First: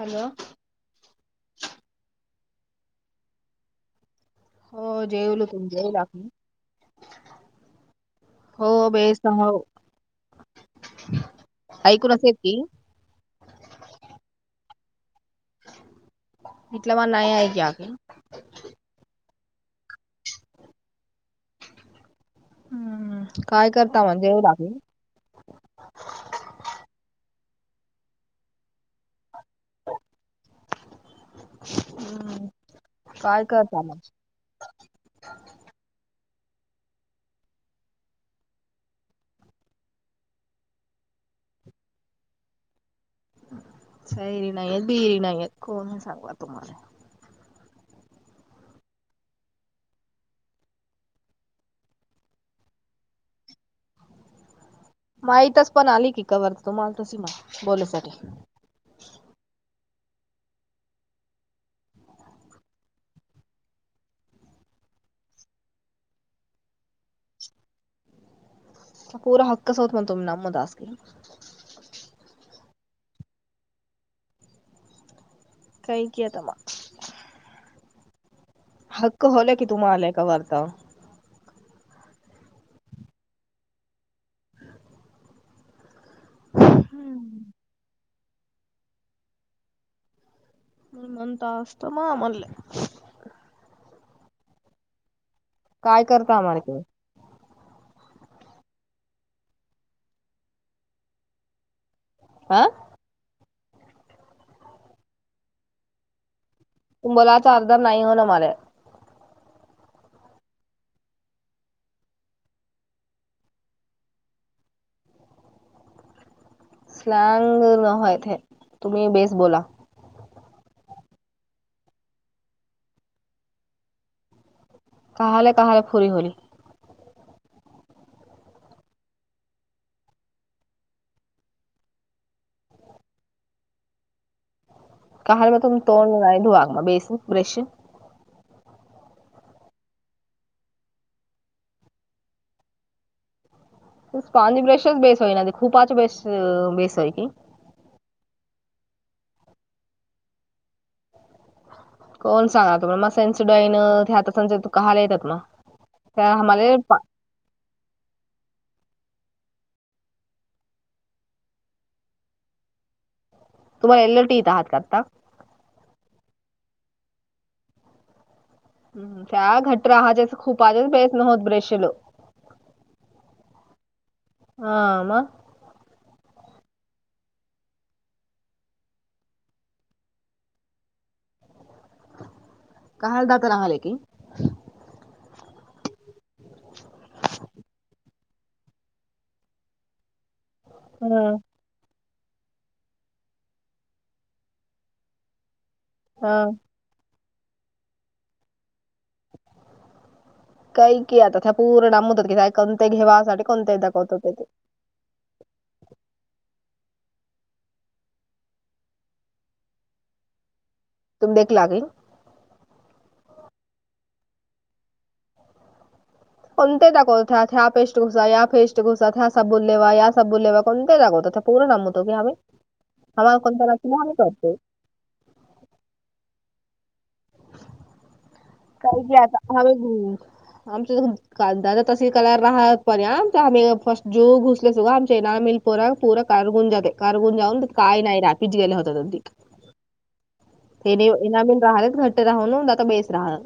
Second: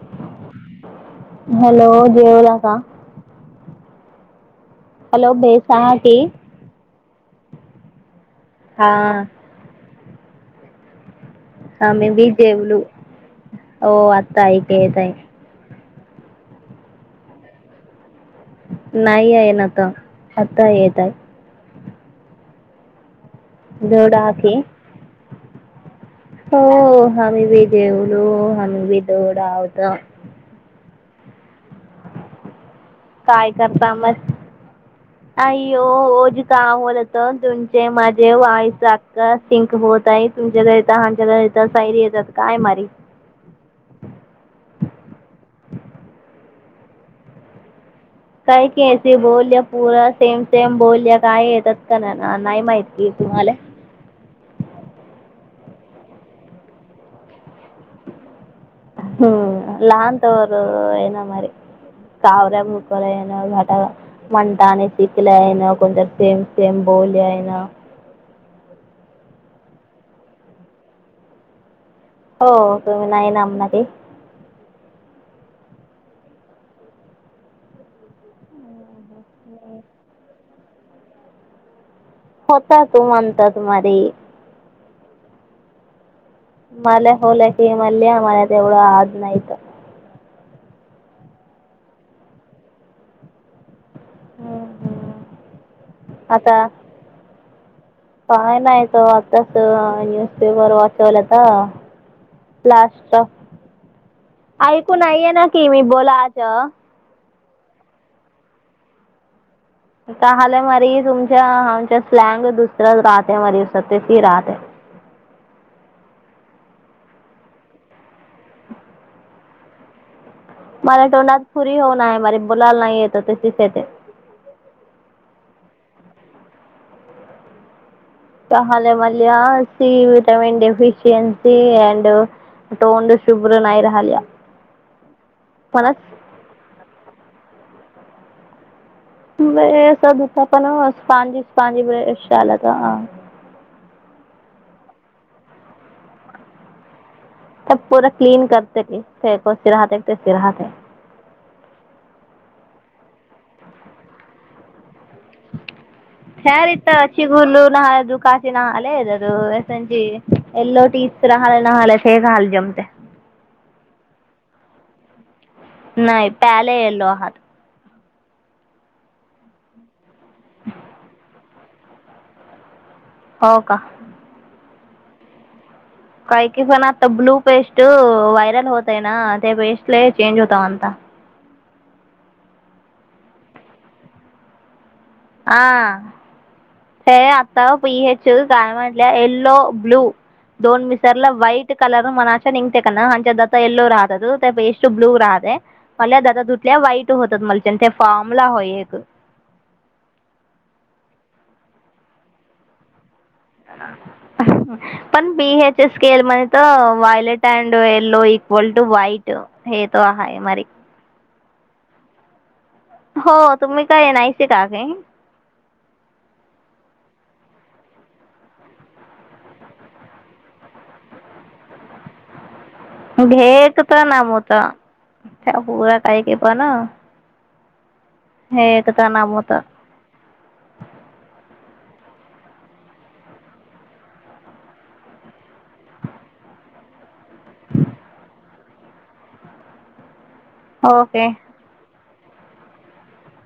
Hello hello बोला आता हो हॅलो जेवलो बेस तुम्ही जेवला की हो हा बेस हो आ मी ऐकून असेल पण की जेवले आता ई पेतय इट म नाहीय क्या क [unintelligible] नाही आहे ना आता आताय येतय हम्म काय करता मग जवडा जेवला हखे की [unintelligible] हो आम्ही बी जेवलो हम्म भी उडीदवडा होतो. हम्म काय करता मग? आई हो ओजी का आमोल होत तुमचे माझे वायस सिंक होत आहे तुमच्या घडे येत हच्या घ येत सायरी येतात काय मारी सैरी नाही बिरी नाही कोण सांगा तुम्हाला? काय की बोलया पुूर सेम सेम बोलल्या काय येतात का नाही माहिती तुम्हाला? माहीतच पण आली की कावरत तुमल तर सीमा बोलसाठी हम्म लह तवरर ना म कावऱ्या मुटोर न भटा [unintelligible] मणटाने शिकलेयना को सेम सेम बोली आयना [unintelligible] प पुरा हक्स होत मण तुमही नम दासे [unintelligible] हो तुम्ही नाही नामना त [unintelligible] कही कत मा [unintelligible] हक्क होल की तुम्हा आलाय का वरता [unintelligible] होता तू म्हणता तुमारी [unintelligible] मल होलाकी मल म द एवळ आनयत [unintelligible] मणमंत असस्तमा मले [unintelligible] हम्म हम्म काय करता आता मग तुम्ही काय नाही तो आताच न्यूजपेपर वाचवला तर हा लास्ट ऐकून नाहीे ना कि मी बोला आज तुबलाचा आजदार नाही हो ना मला [unintelligible] हलंय मारी तुमच्या आमच्या स्लँग दुसर्या राहतय म सते ती राहत [unintelligible] स्ल नय ते तुमही बेस बोला [unintelligible] मला्या तोंडात फुरी होऊन आहे मझ बोलाला नाही येतं तशीच येते [unintelligible] काले काले फुरी होल [unintelligible] ले मल सी विटमिन डेफिशिएनसी अ [unintelligible] तोंड शुभ्र नाही राहिल्या काल म तु मला तोड ध आक बेसन ब्रश [unintelligible] स्पांज ब्रशच बेस होई ना ते खूपाच बेस्ट बेस आहेय की. [unintelligible] त्यात पोर क्लीन करतेती त्यात काशी राहत्यात तशी राहत्या कोण सांगायल तुमाला मग सेन्सुडायन याचे दात का हालायलेत मग? त्या ठेव आम्हाला पा- हितच. शिगुर्ल ना दुखायचे ना येलो तिथ राहाला नाहाला जमते तुम्हाला एल टी येत आहात आता नाही प्याले येलो आहात हम् च घट्र हजेस खूप आजस बेस नव होत ब्रेशल [unintelligible] हो का हा मग काही काही जण आता ब्लू पेस्ट व्हायरल होतय ना त्या वेळेस लय चेंज होता म्हनता. काल दात रगले की आ! हे आता पी एचल काय म्हटल्या येल्लो ब्लू दोन हम्म, विसरलं व्हाईट कलर मनाशा निघेकना कनाया आता यलो राहते बेस्ट ब्लू राहाते मल्या दादा हा. तुथल्या वाईट होतात मलच्या आणि ते फामला होय एक काही की आता त्या पूर्ण मुदत कि काय कोणत घेवासाठी कोणते दाखवत होते ते. पण बी एच स्केल म्हणे तर violet and yellow equal to white हे तो हाय मारे तुब्देख लागलं? हो तुम्ही काय नाहीसे का काय कोणते दाखवता ह्या पेस्ट घुसा या पेस्ट घुसात ह्या सबू लेवा या साबण लेवा कोणते दाखवता पुरा नाम होतो का भेटत ना मोत त्या पुरा काही पण हे काय तर की नाम आता होता हवे ग आमच कांदा तर तसे कयला राहत पर्य आम आम्ही जो घुसले सो आमच्या येणार पोरा पुरा करगून जाते कारगून जाऊन काय नाही रापीच गेलं होत अगदी ते ओके येनामीन राहलेच घट्ट राहूून आता बेस राहणार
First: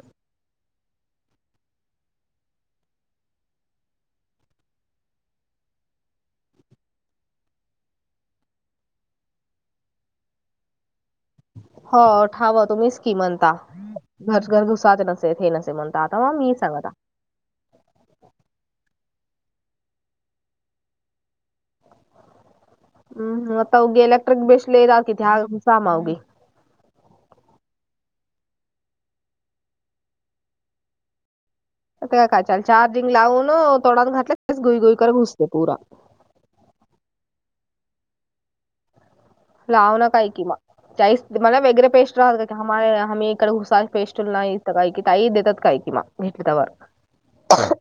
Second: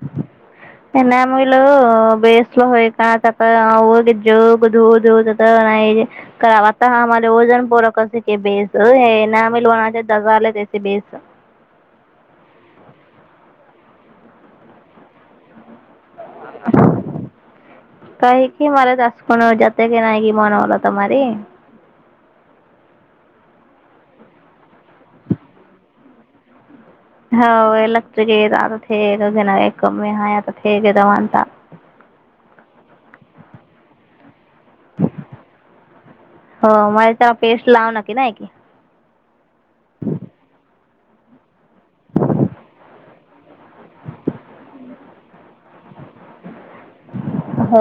त्यांना मुलं बेसलं होय का त्या जधू धूत नाही. करा आता आम्हाला वजन पोरके क बेस हे ना आमही लनाचे दजारले त्या बेस [unintelligible] हो ठाव तुम्हीच की म्हणता घर घर घुसात नसे हे नसे म्हणता आता म मी सांगता. का की मला तस् कोन टास्क नाही की मन होल तमारी हम्म मत्वी एलेक्ट्रिक बेसल एकाकतित ह सामावगी. हो इलेक्ट्रिक येत आता थे घे ना एक कमी आहे आता थकेत म्हता काय काय चार्जिंग लावून तोडान घातले गुई गुई कर घुसते पुरा. हो माहीत्या पेस्ट लावल की नाही की लाव नं काय कि म. चाईस मला वेगरे पेस्ट राहतात कामे आम् इकडे हुसा पेस्ट नाही काही की ता देतात काय कि मग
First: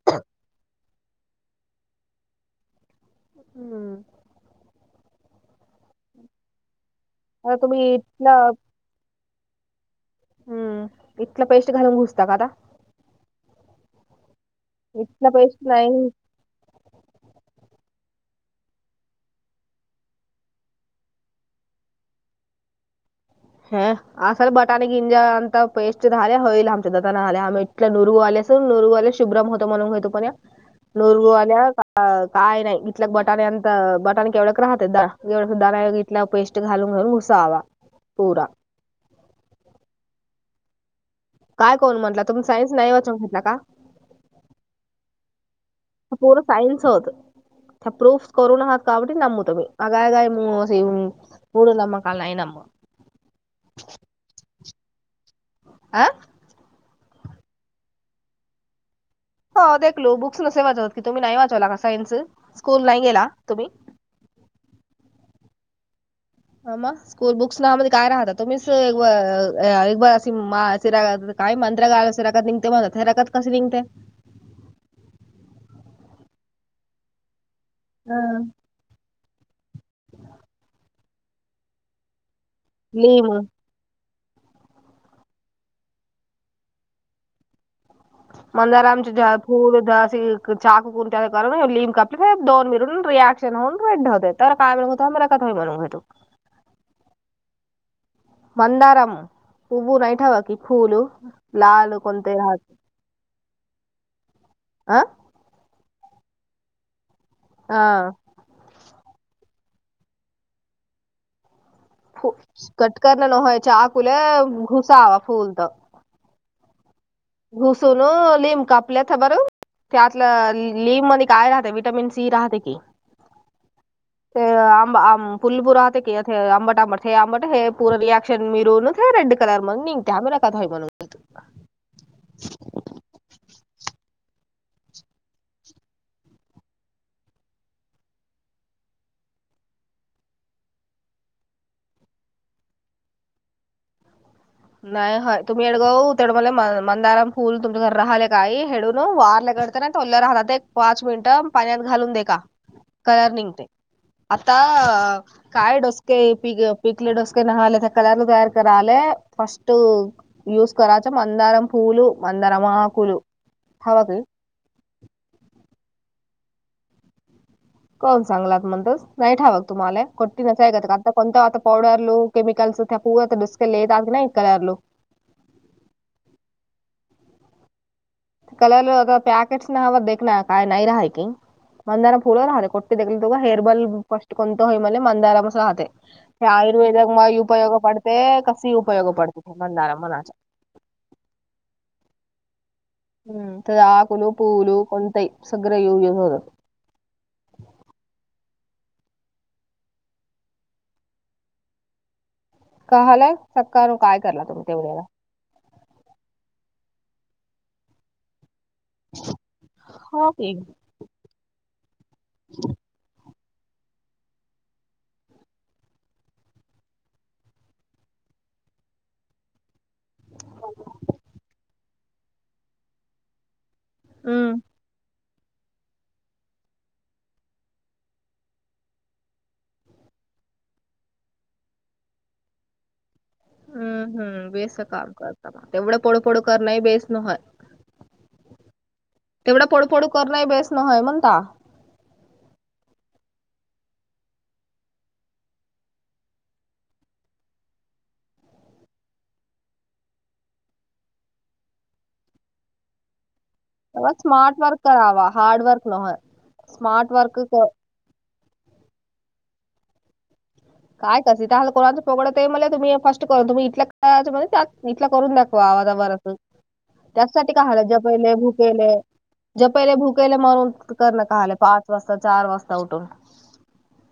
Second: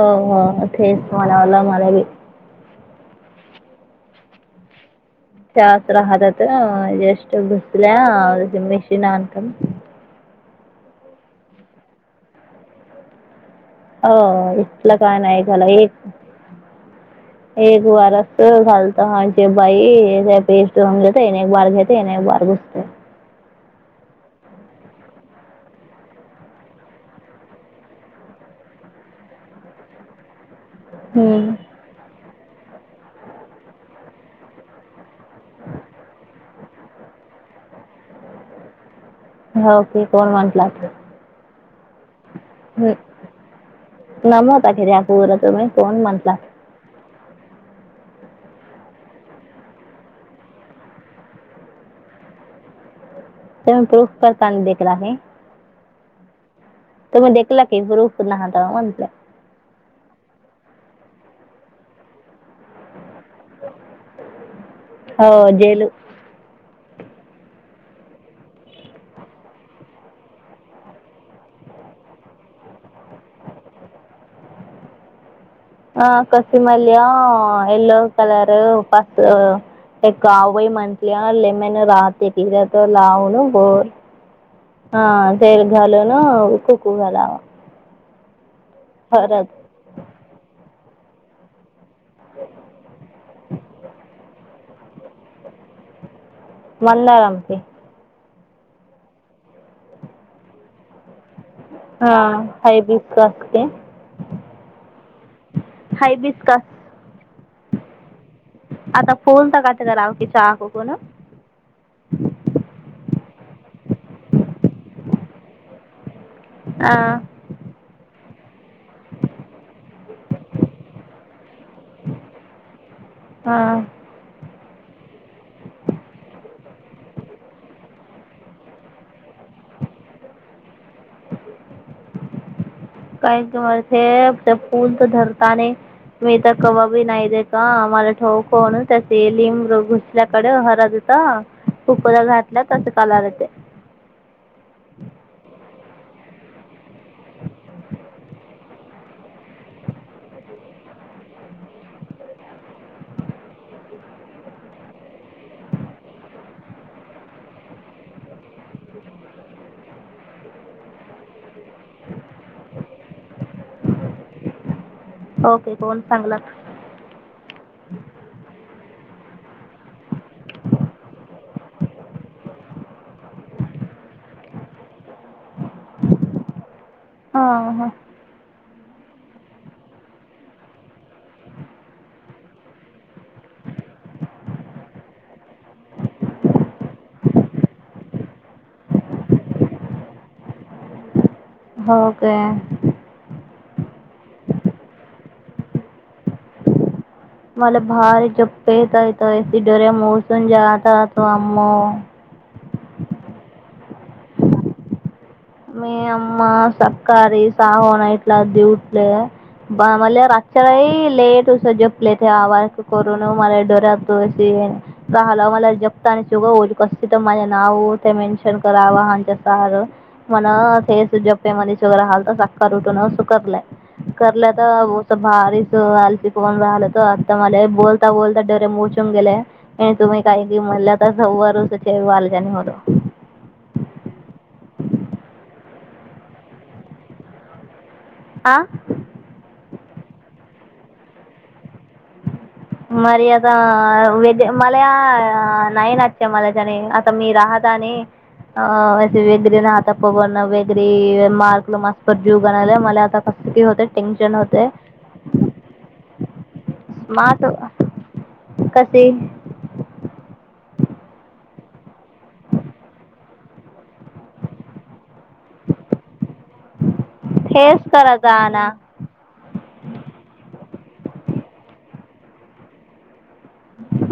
[inaudible] हो हो तेच म्हणावला मला बी हम्म! त्याच राहतात्या ज्येष्ठ आता तुम्ही इथलं बुसल्या मेशीन आणत हम् इथलं पैसे घालून घुसता का आता. अ इथलं काय नाही पेस्ट झाला एक नाही [inaudible] एक बार असत घालत म्हजे बाई पेट जंगले एक बार घेत नाही बार घुसतय. ह असा बटाणे गिंजा अता पेस्ट झाल्या होईल आमच्या दल्या आम इतल्या नुरगू आल्या. नुरुवाल्या शुभ्रम होत म्हणून पण हम्म. नुरुवाल्या अ काय नाही इथल्या बटाणेंत बटाण केवढ्या राहतात दवढ तला पेस्ट घालून घालून घुसावा पुरा. हो क कोण म्हण पला. काय कोण म्हटला तुम्ही सायन्स नाही वाचून घेतला का. नमता खरी आपू ना तुमही पोर सांयनस होत. प्रूफस कररोूनकात काबटी नमुतो म आगाय का म मूड नमकाला नाही नम ते प्रूफ करताना देखील आहे. आ? तुम्ही देखला की बरपूहता म्ह हो देखलो बुक्स नसे वाचवतात की तुम्ही नाही वाचवला का सायन्स स्कूल नाही गेला तुम्ही [inaudible] हो जेल ह स्कूल बुक्स ना म काय राहता तुम्हीच एक अ मा रा काय मंत्रगयला असं रगत निघते म्हण रगत कसं निघते ह कोस मल येलो हा. कलर पा अ एक गाव बाई म्हटल्या लेमन राहते तेचात तो लिम लावण बोर ह तेीरघालन उ ख खू घ लावा मंदारामचे फूलस चाक कोण त्या कर लिम कप दोन मिळून रिॲक्न होन भेेव होते तर काय मिळून होत मला क म्हणून भ तू मंदळमप मंदारम उभू नाही ठेवा कि फुल हा हायब असते हं? हायबस्का हा आता फोन तर काात कराव की क कोण [unintelligible] अ घुसून नीम काप आपल्या बर ते आतलं लिंब काय राहते विटमिन सी राहते की हां ते आंब फुलबूरहते की आंबट आंबट हे आंबट हे पूरं रिॲक्शन मिरून रेड कल मण त्याॅमरा काय म्हनून क [inaudible] [inaudible] काय सेब ते फूल तर धरता ने मी तर कबाबी नाही दे का आम्हाला ठोकण त्याचे लिम घुसल्याकडे हर त कुकड घातल्या तस कलर चे नाही हय तुम्ही हेडगा तेढं मला म मंदाराम फुल तुमच्या घर राहिले काय हेडून वारल्या कर [unintelligible] राह एक पाच मिनिट पाण्यात घालून दे का कलर निंगततोय आता अ काय डोसके प पिकले डोसके नाही आले त्या कललू तयार करा आले फस्ट युज कराच मंदारम पूल मंदारम आकल हवाग ओके कोण चांगला कोण सांगलात म्हणतोस नाही ठावाक तुम्हाला कोटी न ऐत आता कोणत आता पावडर लू केमिकलस पू डुसकलेे त ना कलरलो हा ह कलर पॅकेट्स न हव दे ना काय नाही राहाय काी मंदारम फुल राहते कोटे तु हेर बल फस्ट कोण होई म मंदाराम अस राहते हे आयुर्वेदक म उपयोग पडते कस उपयोग पडते मंदारा मनाच्या हो काे हम्म त आकल पूवल कोंतई सगर यू हर मला भारी झोप येतयत डोर्या मोसून जााततो अमो कलय सक्का काय करला तुम्ही तेवढ्याला मी अ्म सकाारी सागोन इटला दीऊ मला हॉबी रातरही लेट उस जपले ते आवारक करून मला ोरतो असशी हाल मला जगत आणि चुगव कस तर माझे नाव ते मेन्शन करावं हच्या सहारं मण तेस जप्पे मध्ये शगर हालत साख उटून सु करलंय करल्या हम्म तर भारीच हलतीिकन राहिलं तर आता मला बोलता बोलता डरे मोचून गेले आणि तुम्ही काही म्हणलं तर सव्वारच वालजणी म हम्म हम्म बेस काम करत मग तेवढं पोडू पोडू कर नाही बेसण हय आ तेवढं पडफोडू करण बेस नय म्हणता मरी आता वज मलाया नयन नच्या मलाज आणि त मी राहताने अे वेगळे ना आता प बण वेगरे मार्कल मास्प जीव गणाला मला आता कसं की होते अ टेन्शन स्मार्ट होते वर्क आवा हारड वर्क न स्मार्ट वर्क क कसे काय कस कोणाचं पोडत आहे मला तुम्ही फर्स्ट करून तुम्ही इथ इथला करून दाखवा आवाजावर असून त्याचसाठी का हला हेच करत जपले ना भुकेले ज पहिले भुकेला मरून करण काले पाच वाजता चार वाजता उठून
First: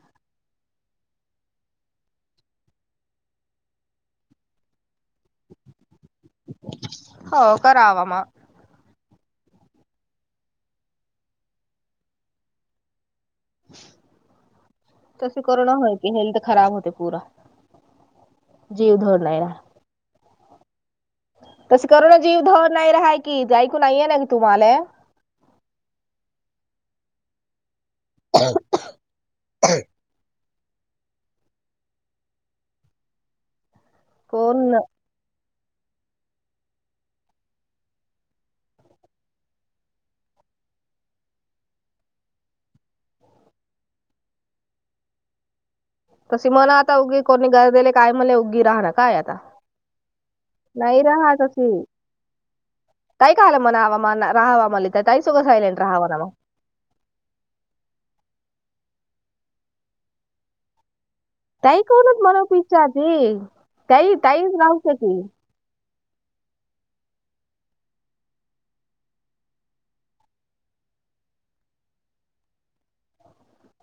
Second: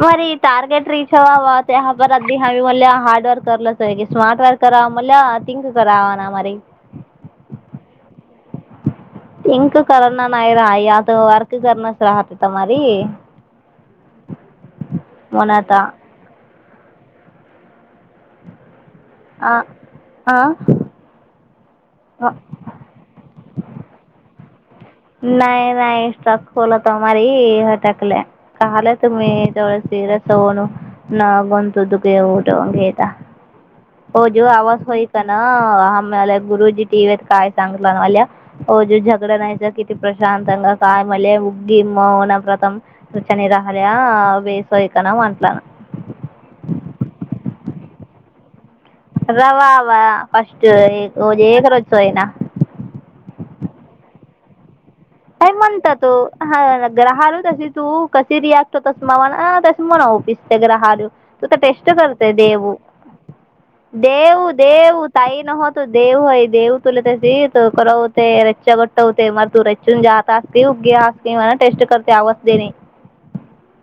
मरी टारगेट रीच अव ते हबरधदी हवी म हार्ड वर्क करर्लस स्मार्ट वर्क करावा म्हथिंक कररावा ना मर हो करावामा पिंक करल ना नाही राहा या तर वर्क करणच राहते तुम्हाारी तस म्हणून करण आता होय हेल्थ खराब होते पू जीव धोर आ आ तस करुून जीव धवन नाही राहाय कि ऐकून नाहीये नाी तुम्हाला नाहीय नाही स्टक खोला तमारी टाकलं काल तुम मही जवळ सिरास होण न ग तु तु गठ गेयता हो जो कोण आवाज होई आमला गुरुजी टीव्ही काय सांगलंल्या ज झगडं नाहीयच प्रशात काय मले मुग्ग मौन व्रतम तु चनी राहल्या बेसयकना म्हंटला ना तसी मला आता उगी कोणी गरजेले काय म्हले उगी राहणार काय आता रवावा नाही फस्टजकर रजईना काय काल मना हवामा राहावा म का म्हणत तो हा ग्राहल्य तशी तू कशी रिॲक्ट होतस मा ना तस म्हणावपिस ते ग्रहाल्य तू ताई टेस्ट कोणच करतेय मनवू देऊ इच्छाती ताई देऊ ताईच राहते देऊ की ताई न होत तू देव आहे देव तुला त्या त कररा होते रच्चा घट्ट होते म तू ून जात असते उगे असते म टेस्ट करते आवाज देणे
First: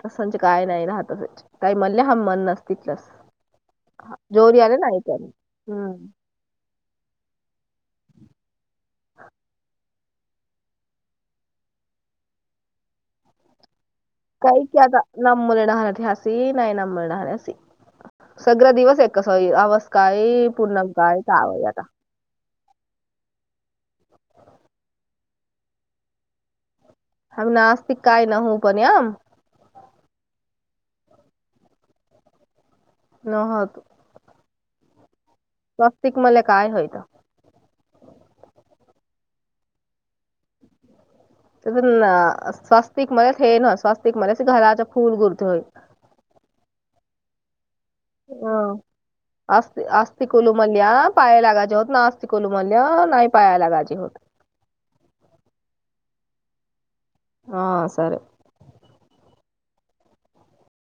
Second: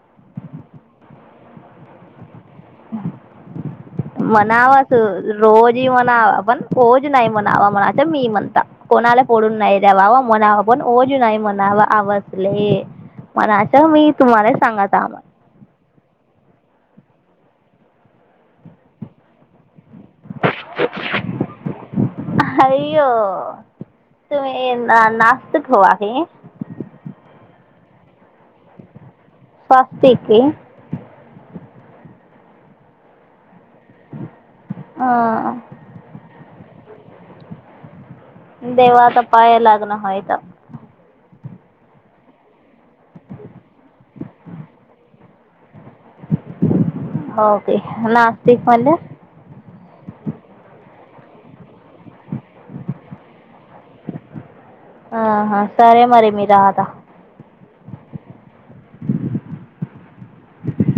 तस म्हज काय नाही ना ह त काही म्हणले हा मन नसत आले म्हनावाच नाही तर रोजही म्हणाव पण होज नाही म्हणावा म्हणाच मी म्हणता कोणाला पडून नाही जवावा म्हणाव पण ओज नाही म्हणाव आवजले मनाच मी तुम्हाला काही क सांगत आता आम्हाला हण्या ह नाही ना मुरहाानी सगळा दिवस आहे कस अवस्थ काही पूर्ण कायचव आहे आता हरओ तुम्ही ना नास्तिक होवा आहे [unintelligible] [unintelligible] नहतो ह स्वस्तिक मले काय होयत देवा तर पाय लाग्न होय तर त्या स्वस्तिक मध्ये हे ना स्वस्तिक मध्येच घराच्या फूल गुरते होई होके नास्तिक अं. मध [unintelligible] [unintelligible] ह सर